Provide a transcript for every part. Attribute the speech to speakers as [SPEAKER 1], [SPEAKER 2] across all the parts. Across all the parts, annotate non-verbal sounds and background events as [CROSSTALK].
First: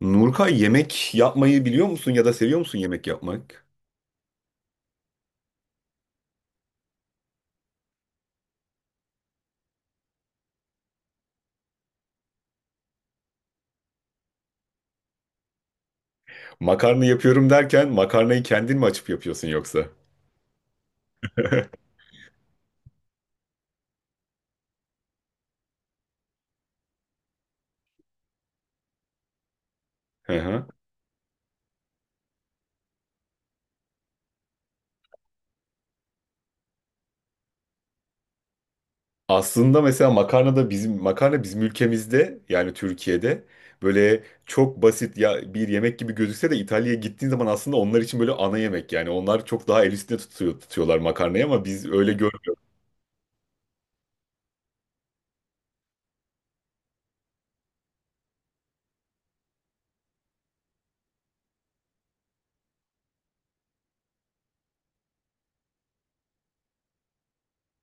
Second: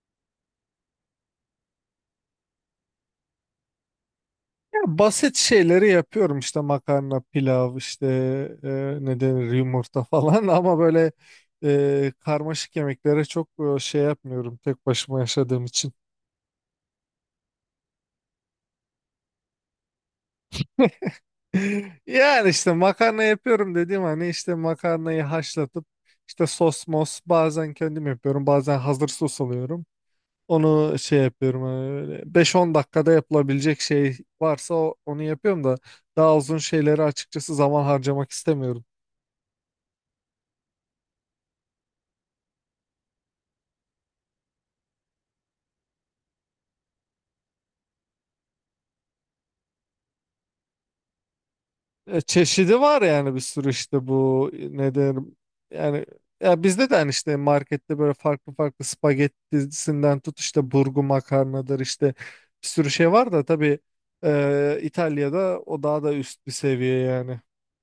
[SPEAKER 1] Nurkay yemek yapmayı biliyor musun ya da seviyor musun yemek yapmak?
[SPEAKER 2] Basit şeyleri yapıyorum işte makarna, pilav, işte ne denir yumurta falan [LAUGHS] ama böyle karmaşık yemeklere çok şey yapmıyorum tek başıma yaşadığım için.
[SPEAKER 1] Makarna yapıyorum derken makarnayı kendin mi açıp yapıyorsun yoksa? [LAUGHS]
[SPEAKER 2] [LAUGHS] Yani işte makarna yapıyorum dediğim hani işte makarnayı haşlatıp işte sos mos bazen kendim yapıyorum bazen hazır sos alıyorum.
[SPEAKER 1] Hı hı.
[SPEAKER 2] Onu şey yapıyorum hani böyle 5-10 dakikada yapılabilecek şey varsa onu yapıyorum da daha uzun şeyleri açıkçası zaman harcamak istemiyorum.
[SPEAKER 1] Aslında mesela makarna da bizim makarna bizim ülkemizde yani Türkiye'de böyle çok basit ya bir yemek gibi gözükse de İtalya'ya gittiğin zaman aslında onlar için böyle ana yemek yani onlar çok daha el üstünde tutuyorlar makarnayı ama biz öyle görmüyoruz.
[SPEAKER 2] Çeşidi var yani bir sürü işte bu ne derim yani ya bizde de hani işte markette böyle farklı farklı spagettisinden tut işte burgu makarnadır işte bir sürü şey var da tabii İtalya'da o daha da üst bir seviye yani.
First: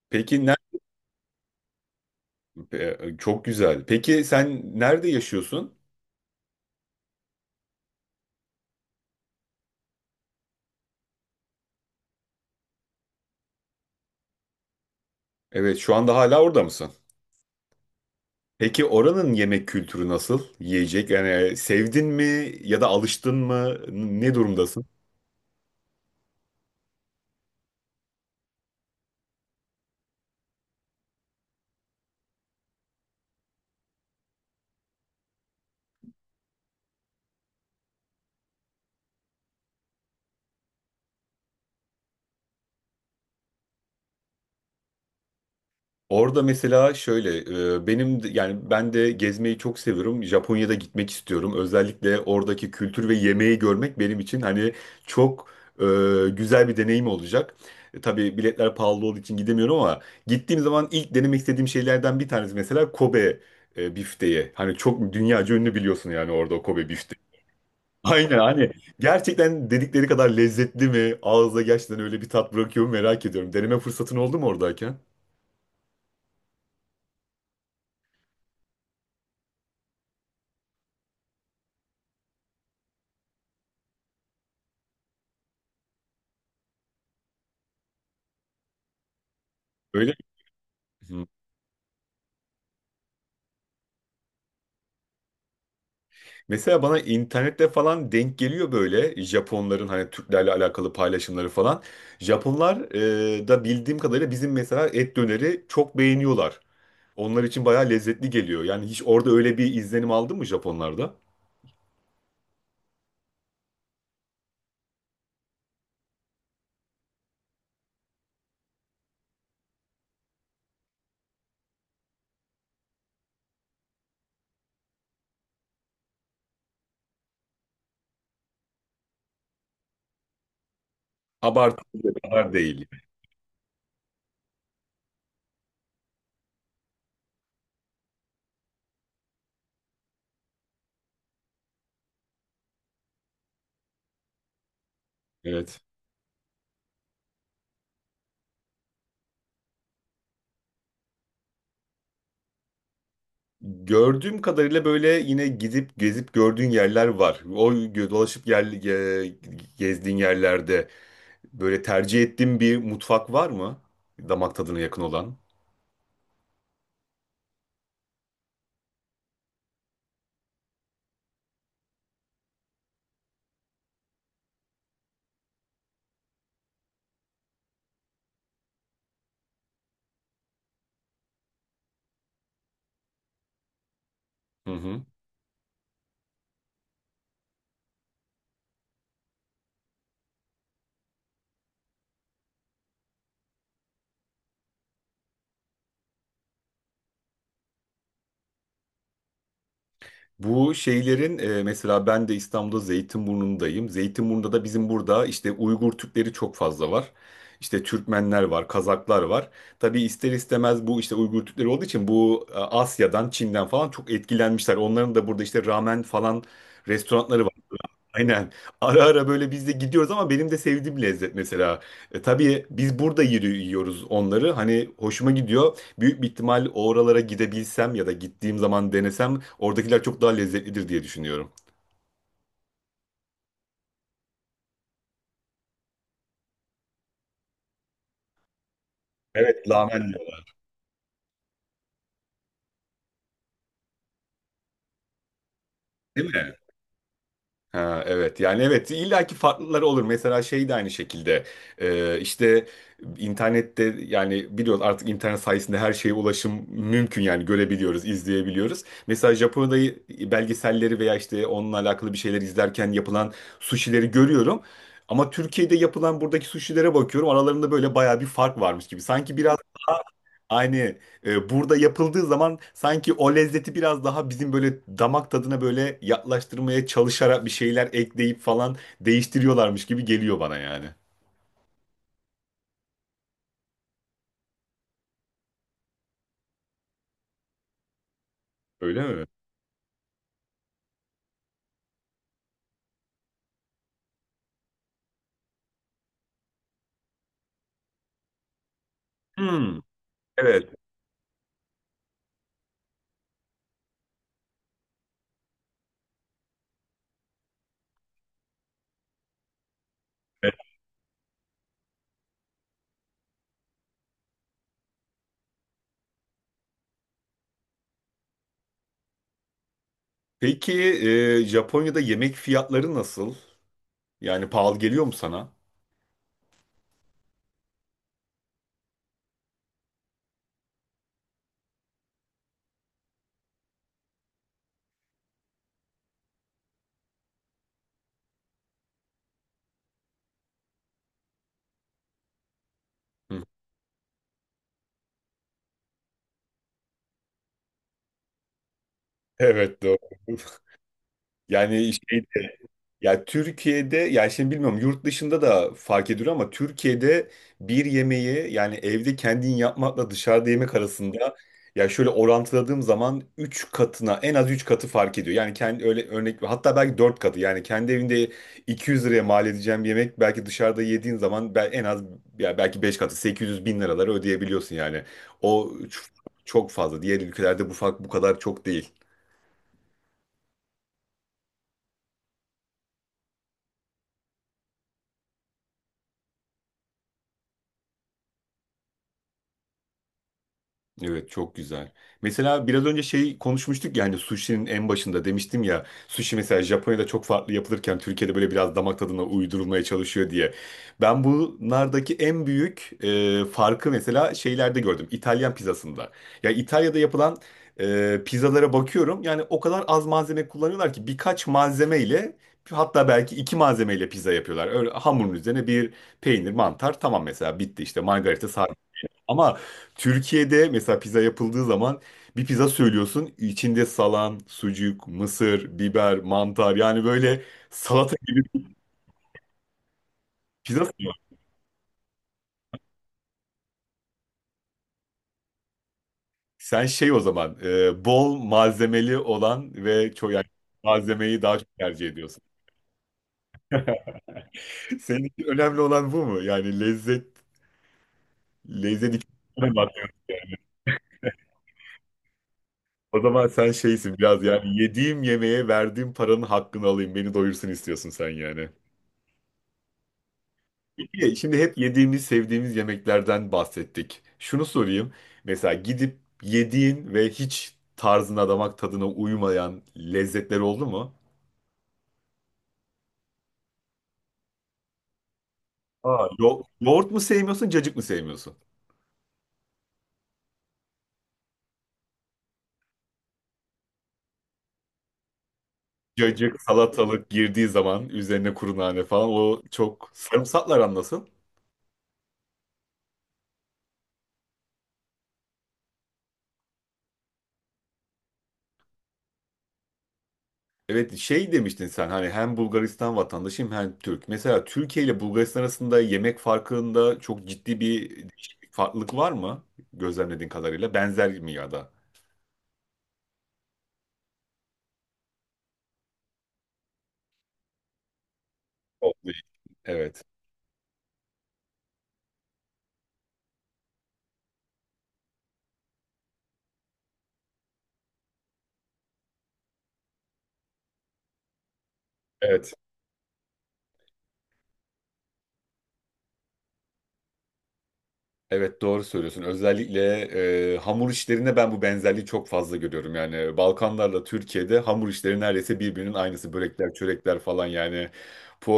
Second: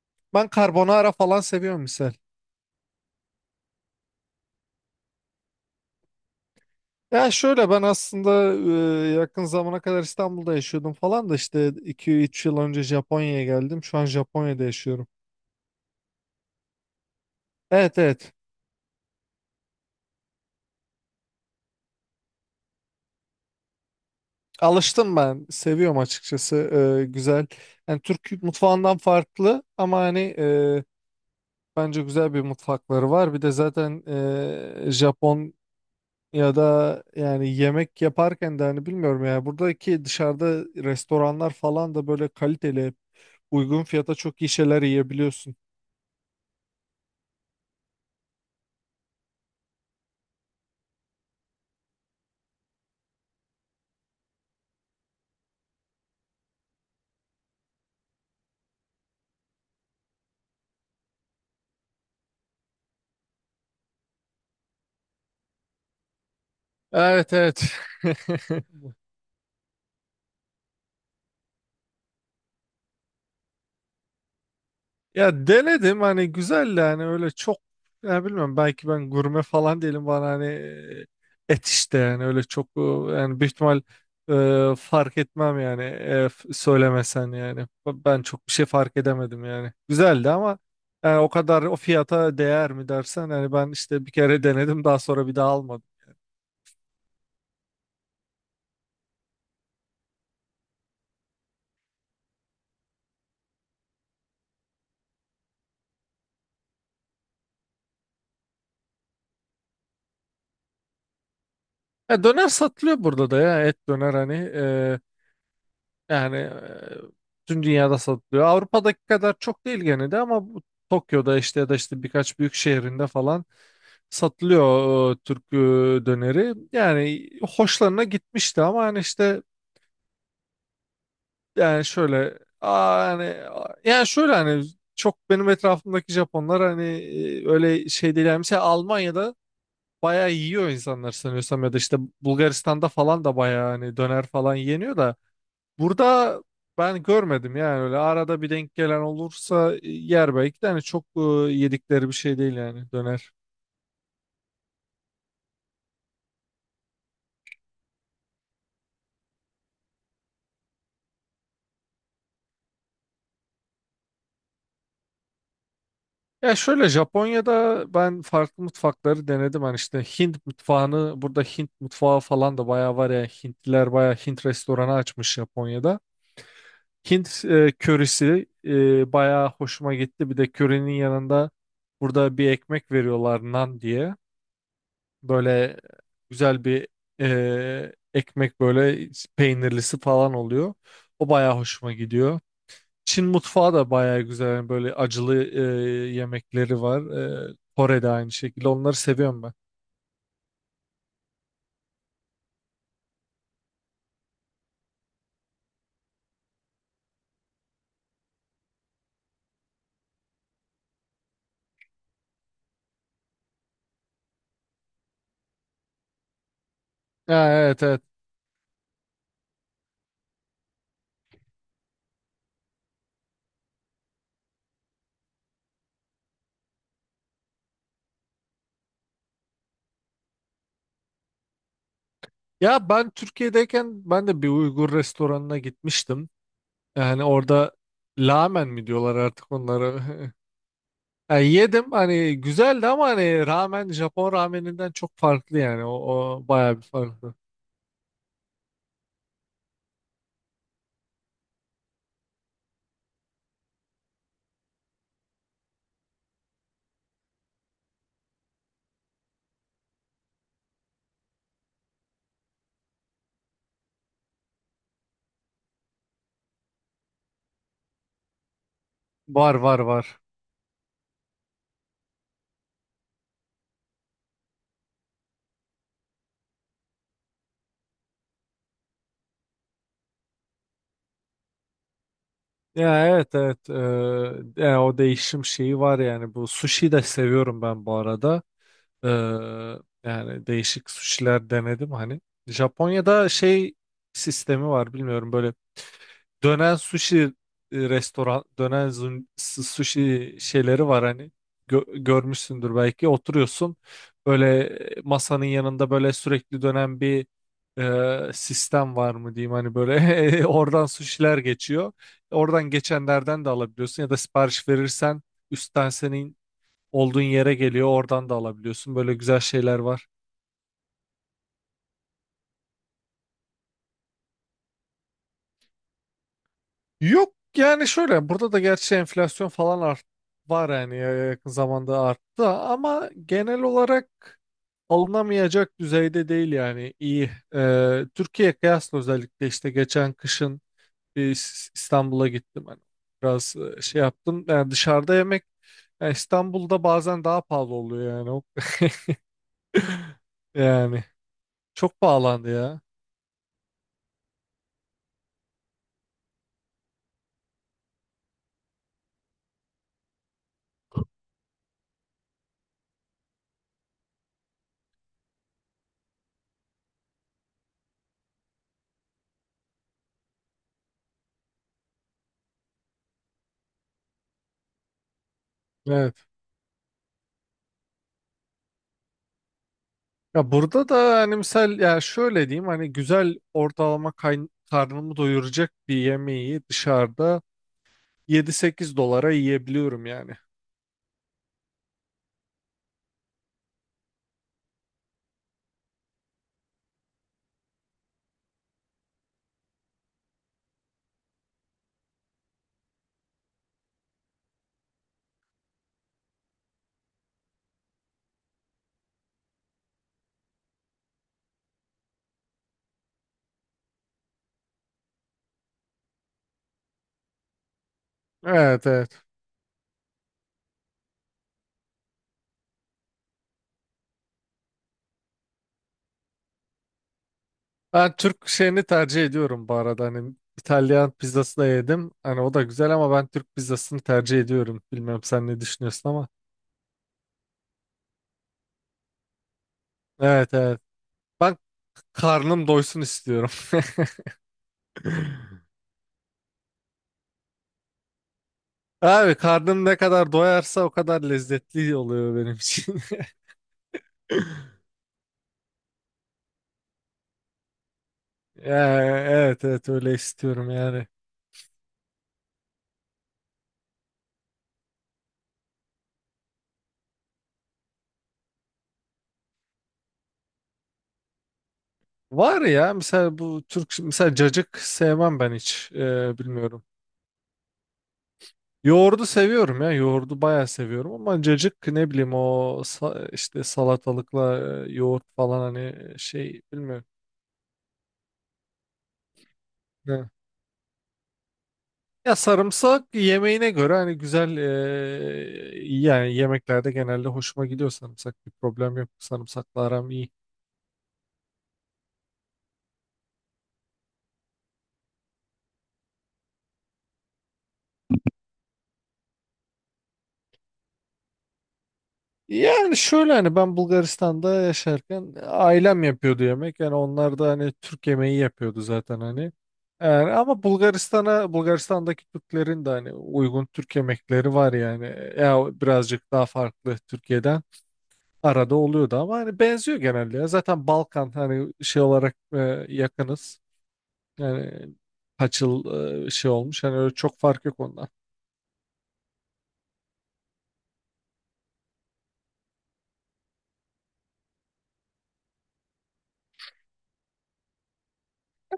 [SPEAKER 1] Peki
[SPEAKER 2] Ben
[SPEAKER 1] ne?
[SPEAKER 2] carbonara falan seviyorum misal.
[SPEAKER 1] Çok güzel. Peki sen nerede yaşıyorsun?
[SPEAKER 2] Ya şöyle ben aslında yakın zamana kadar İstanbul'da yaşıyordum falan da işte iki üç yıl önce Japonya'ya geldim. Şu an Japonya'da yaşıyorum.
[SPEAKER 1] Evet şu anda hala orada mısın?
[SPEAKER 2] Evet, evet.
[SPEAKER 1] Peki oranın yemek kültürü nasıl? Yiyecek yani sevdin mi ya da alıştın mı? Ne durumdasın?
[SPEAKER 2] Alıştım ben. Seviyorum açıkçası. Güzel. Yani Türk mutfağından farklı ama hani bence güzel bir mutfakları var. Bir de zaten Japon ya da yani yemek yaparken de hani bilmiyorum ya buradaki dışarıda restoranlar falan da böyle kaliteli uygun fiyata çok iyi şeyler yiyebiliyorsun.
[SPEAKER 1] Orada mesela şöyle yani ben de gezmeyi çok seviyorum. Japonya'da gitmek istiyorum. Özellikle oradaki kültür ve yemeği görmek benim için hani çok e, güzel bir deneyim olacak. Tabii biletler pahalı olduğu için gidemiyorum ama gittiğim zaman ilk denemek istediğim şeylerden bir tanesi mesela Kobe bifteyi. Hani çok dünyaca ünlü biliyorsun yani orada o Kobe bifteği.
[SPEAKER 2] Evet, evet. [LAUGHS]
[SPEAKER 1] Aynen hani gerçekten dedikleri kadar lezzetli mi? Ağızda gerçekten öyle bir tat bırakıyor mu merak ediyorum. Deneme fırsatın oldu mu oradayken?
[SPEAKER 2] Ya denedim hani güzeldi hani öyle çok ya bilmiyorum belki ben gurme falan değilim bana hani et işte yani öyle çok yani büyük ihtimal fark etmem yani söylemesen yani ben çok bir şey fark edemedim yani
[SPEAKER 1] Öyle
[SPEAKER 2] güzeldi ama
[SPEAKER 1] mi?
[SPEAKER 2] yani
[SPEAKER 1] Hı.
[SPEAKER 2] o kadar o fiyata değer mi dersen hani ben işte bir kere denedim daha sonra bir daha almadım.
[SPEAKER 1] Mesela bana internette falan denk geliyor böyle Japonların hani Türklerle alakalı paylaşımları falan. Japonlar da bildiğim kadarıyla bizim mesela et döneri çok beğeniyorlar. Onlar için bayağı lezzetli geliyor. Yani hiç orada öyle bir izlenim aldın mı Japonlarda?
[SPEAKER 2] Ya döner satılıyor burada da ya et döner hani yani tüm dünyada satılıyor. Avrupa'daki kadar çok değil gene de ama bu Tokyo'da işte ya da işte birkaç büyük şehrinde falan satılıyor Türk döneri. Yani hoşlarına gitmişti ama hani işte yani
[SPEAKER 1] Abartılı
[SPEAKER 2] şöyle
[SPEAKER 1] kadar değil.
[SPEAKER 2] yani yani şöyle hani çok benim etrafımdaki Japonlar hani öyle şey değil. Yani mesela Almanya'da bayağı yiyor insanlar sanıyorsam ya da işte Bulgaristan'da falan da bayağı hani döner falan yeniyor da
[SPEAKER 1] Evet.
[SPEAKER 2] burada ben görmedim yani öyle arada bir denk gelen olursa yer belki de hani çok yedikleri bir şey değil yani döner.
[SPEAKER 1] Gördüğüm kadarıyla böyle yine gidip gezip gördüğün yerler var. Dolaşıp gezdiğin yerlerde böyle tercih ettiğin bir mutfak var mı? Damak tadına yakın olan.
[SPEAKER 2] Ya şöyle Japonya'da ben farklı mutfakları denedim hani işte Hint mutfağını burada Hint mutfağı falan da bayağı var ya Hintliler bayağı Hint restoranı açmış Japonya'da. Hint körisi bayağı hoşuma gitti bir de körenin yanında burada bir ekmek veriyorlar nan diye.
[SPEAKER 1] Hı hı.
[SPEAKER 2] Böyle güzel bir ekmek böyle peynirlisi falan oluyor. O bayağı hoşuma gidiyor. Çin mutfağı da bayağı güzel. Yani böyle acılı yemekleri var. Kore'de aynı şekilde. Onları seviyorum ben.
[SPEAKER 1] Bu şeylerin mesela ben de İstanbul'da Zeytinburnu'ndayım. Zeytinburnu'nda da bizim burada işte Uygur Türkleri çok fazla var. İşte Türkmenler var, Kazaklar var. Tabii ister istemez bu işte Uygur Türkleri olduğu için bu Asya'dan, Çin'den falan çok etkilenmişler. Onların da burada işte ramen falan restoranları var.
[SPEAKER 2] Ya, evet, evet.
[SPEAKER 1] Aynen. Ara ara böyle biz de gidiyoruz ama benim de sevdiğim lezzet mesela. Tabii biz burada yiyoruz onları. Hani hoşuma gidiyor. Büyük bir ihtimal oralara gidebilsem ya da gittiğim zaman denesem oradakiler çok daha lezzetlidir diye düşünüyorum.
[SPEAKER 2] Ya ben Türkiye'deyken ben de bir Uygur restoranına gitmiştim. Yani orada ramen mi diyorlar artık
[SPEAKER 1] Evet,
[SPEAKER 2] onlara.
[SPEAKER 1] lahmacun.
[SPEAKER 2] [LAUGHS] Yani yedim hani güzeldi ama hani ramen Japon rameninden çok farklı yani. O,
[SPEAKER 1] Değil
[SPEAKER 2] o
[SPEAKER 1] mi?
[SPEAKER 2] bayağı bir farklı.
[SPEAKER 1] Ha, evet yani evet illaki farklıları olur. Mesela şey de aynı şekilde. İşte internette yani biliyoruz artık internet sayesinde her şeye ulaşım mümkün yani görebiliyoruz, izleyebiliyoruz. Mesela Japonya'da belgeselleri veya işte onunla alakalı bir şeyler izlerken yapılan sushileri görüyorum. Ama Türkiye'de yapılan buradaki sushilere bakıyorum aralarında böyle bayağı bir fark varmış gibi. Sanki
[SPEAKER 2] Var,
[SPEAKER 1] biraz
[SPEAKER 2] var, var.
[SPEAKER 1] aynı, burada yapıldığı zaman sanki o lezzeti biraz daha bizim böyle damak tadına böyle yaklaştırmaya çalışarak bir şeyler ekleyip falan değiştiriyorlarmış gibi geliyor bana yani.
[SPEAKER 2] Ya evet, evet. Yani o değişim şeyi var yani bu sushi de seviyorum ben bu arada.
[SPEAKER 1] Öyle mi?
[SPEAKER 2] Ee, Yani değişik sushiler denedim hani. Japonya'da şey sistemi var bilmiyorum böyle dönen sushi restoran, dönen
[SPEAKER 1] Hmm,
[SPEAKER 2] sushi
[SPEAKER 1] evet.
[SPEAKER 2] şeyleri var hani. Görmüşsündür belki. Oturuyorsun böyle masanın yanında böyle sürekli dönen bir sistem var mı diyeyim hani böyle [LAUGHS]
[SPEAKER 1] Evet.
[SPEAKER 2] oradan suşiler geçiyor. Oradan geçenlerden de alabiliyorsun ya da sipariş verirsen üstten senin olduğun yere geliyor oradan da alabiliyorsun. Böyle güzel şeyler var.
[SPEAKER 1] Peki Japonya'da yemek fiyatları nasıl? Yani pahalı geliyor mu sana?
[SPEAKER 2] Yok yani şöyle burada da gerçi enflasyon falan art var yani yakın zamanda arttı ama genel olarak alınamayacak düzeyde değil yani iyi. Türkiye kıyasla özellikle işte geçen kışın bir İstanbul'a gittim hani
[SPEAKER 1] [LAUGHS] Hı.
[SPEAKER 2] biraz şey yaptım yani dışarıda yemek yani İstanbul'da bazen daha pahalı oluyor yani O-
[SPEAKER 1] Evet doğru.
[SPEAKER 2] [LAUGHS]
[SPEAKER 1] [LAUGHS]
[SPEAKER 2] yani
[SPEAKER 1] Yani
[SPEAKER 2] çok
[SPEAKER 1] şey.
[SPEAKER 2] pahalandı ya.
[SPEAKER 1] Ya Türkiye'de ya şimdi bilmiyorum yurt dışında da fark ediliyor ama Türkiye'de bir yemeği yani evde kendin yapmakla dışarıda yemek arasında ya şöyle orantıladığım zaman 3 katına en az 3 katı fark ediyor. Yani kendi öyle örnek hatta belki 4 katı yani kendi evinde 200 liraya mal edeceğim bir yemek belki dışarıda yediğin zaman en az ya belki 5 katı 800 bin liraları ödeyebiliyorsun yani. O ç- Çok fazla. Diğer ülkelerde bu fark bu kadar çok değil.
[SPEAKER 2] Ya burada da hani misal ya şöyle diyeyim hani güzel ortalama karnımı doyuracak bir yemeği dışarıda yedi sekiz dolara yiyebiliyorum yani.
[SPEAKER 1] Evet çok güzel. Mesela biraz önce şey konuşmuştuk ya hani sushi'nin en başında demiştim ya sushi mesela Japonya'da çok farklı yapılırken Türkiye'de böyle biraz damak tadına uydurulmaya çalışıyor diye. Ben bunlardaki en büyük farkı mesela şeylerde gördüm. İtalyan pizzasında. Ya İtalya'da yapılan pizzalara bakıyorum yani o kadar az malzeme kullanıyorlar ki birkaç malzemeyle hatta belki iki malzemeyle pizza yapıyorlar. Öyle hamurun üzerine bir peynir, mantar tamam mesela bitti işte margarita.
[SPEAKER 2] Evet, evet.
[SPEAKER 1] Ama Türkiye'de mesela pizza yapıldığı zaman bir pizza söylüyorsun. İçinde salam, sucuk, mısır, biber, mantar yani böyle salata
[SPEAKER 2] Ben
[SPEAKER 1] gibi
[SPEAKER 2] Türk
[SPEAKER 1] bir
[SPEAKER 2] şeyini tercih ediyorum bu arada hani
[SPEAKER 1] pizza
[SPEAKER 2] İtalyan
[SPEAKER 1] söylüyorsun.
[SPEAKER 2] pizzası da yedim. Hani o da güzel ama ben Türk pizzasını tercih ediyorum. Bilmem sen ne düşünüyorsun ama.
[SPEAKER 1] Sen şey o zaman bol malzemeli olan ve çok yani
[SPEAKER 2] Evet, evet.
[SPEAKER 1] malzemeyi
[SPEAKER 2] Ben
[SPEAKER 1] daha çok tercih ediyorsun.
[SPEAKER 2] karnım doysun istiyorum. [LAUGHS]
[SPEAKER 1] [LAUGHS] Senin için önemli olan bu mu? Yani lezzet, lezzet için
[SPEAKER 2] Abi
[SPEAKER 1] önemli
[SPEAKER 2] karnım
[SPEAKER 1] olan.
[SPEAKER 2] ne kadar doyarsa o kadar lezzetli oluyor benim için.
[SPEAKER 1] O zaman sen şeysin biraz
[SPEAKER 2] [LAUGHS]
[SPEAKER 1] yani yediğim yemeğe verdiğim paranın hakkını alayım beni doyursun istiyorsun sen yani.
[SPEAKER 2] Yani evet, evet öyle istiyorum yani.
[SPEAKER 1] Peki, şimdi hep yediğimiz, sevdiğimiz yemeklerden bahsettik. Şunu sorayım. Mesela gidip yediğin ve hiç tarzına, damak tadına uymayan lezzetler oldu mu?
[SPEAKER 2] Var ya mesela bu Türk mesela cacık sevmem ben hiç bilmiyorum.
[SPEAKER 1] Yoğurt mu sevmiyorsun, cacık mı sevmiyorsun?
[SPEAKER 2] Yoğurdu seviyorum ya yoğurdu bayağı seviyorum ama cacık ne bileyim işte salatalıkla yoğurt falan hani
[SPEAKER 1] Cacık,
[SPEAKER 2] şey bilmiyorum.
[SPEAKER 1] salatalık girdiği zaman üzerine kuru nane falan o çok
[SPEAKER 2] Ne?
[SPEAKER 1] sarımsaklar anlasın.
[SPEAKER 2] Ya sarımsak yemeğine göre hani güzel yani yemeklerde genelde hoşuma gidiyor sarımsak bir problem yok sarımsakla aram iyi.
[SPEAKER 1] Evet şey demiştin sen hani hem Bulgaristan vatandaşıyım hem Türk. Mesela Türkiye ile Bulgaristan arasında yemek farkında çok ciddi bir değişiklik, farklılık var mı? Gözlemlediğin kadarıyla benzer mi ya da?
[SPEAKER 2] Yani şöyle hani ben Bulgaristan'da yaşarken ailem yapıyordu yemek. Yani onlar da hani Türk yemeği yapıyordu zaten hani.
[SPEAKER 1] Evet.
[SPEAKER 2] Yani ama Bulgaristan'daki Türklerin de hani uygun Türk yemekleri var yani. Ya birazcık daha farklı Türkiye'den arada oluyordu ama hani benziyor genelde ya. Zaten Balkan hani şey olarak
[SPEAKER 1] Evet.
[SPEAKER 2] yakınız. Yani kaç yıl şey olmuş. Hani öyle çok fark yok ondan.
[SPEAKER 1] Evet doğru söylüyorsun. Özellikle hamur işlerinde ben bu benzerliği çok fazla görüyorum. Yani Balkanlarla Türkiye'de hamur işleri neredeyse birbirinin aynısı. Börekler, çörekler falan yani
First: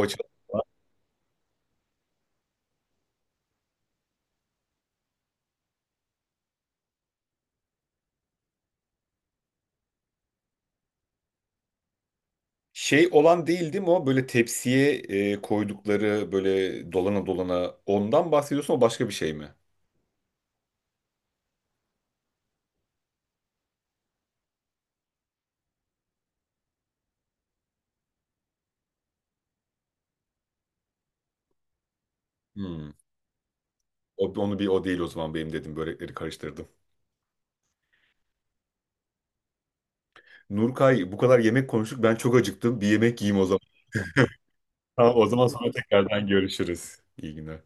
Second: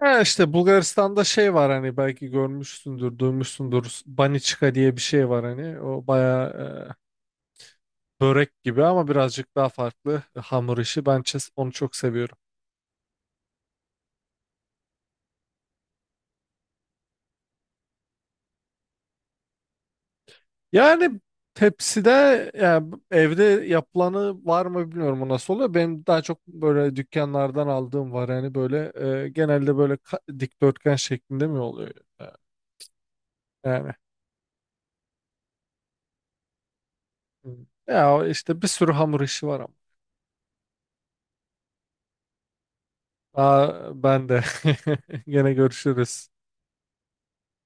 [SPEAKER 2] Ha işte Bulgaristan'da şey var hani belki görmüşsündür, duymuşsundur. Baniçka diye bir şey var hani. O bayağı börek gibi ama birazcık daha farklı hamur işi. Ben onu çok seviyorum.
[SPEAKER 1] Şey olan değil değil mi o? Böyle tepsiye koydukları böyle dolana dolana ondan bahsediyorsun o başka bir şey mi?
[SPEAKER 2] Yani tepside yani evde yapılanı var mı bilmiyorum o nasıl oluyor. Benim daha çok böyle dükkanlardan aldığım var yani böyle genelde böyle dikdörtgen şeklinde mi oluyor E,
[SPEAKER 1] Hmm.
[SPEAKER 2] yani.
[SPEAKER 1] Onu bir o değil o zaman benim dedim börekleri karıştırdım.
[SPEAKER 2] Hmm. Ya o işte bir sürü hamur işi var ama.
[SPEAKER 1] Nurkay bu kadar yemek konuştuk ben çok acıktım. Bir yemek yiyeyim o zaman.
[SPEAKER 2] Aa, ben de.
[SPEAKER 1] Tamam,
[SPEAKER 2] [LAUGHS]
[SPEAKER 1] o zaman
[SPEAKER 2] Gene
[SPEAKER 1] sonra tekrardan
[SPEAKER 2] görüşürüz.
[SPEAKER 1] görüşürüz. İyi günler.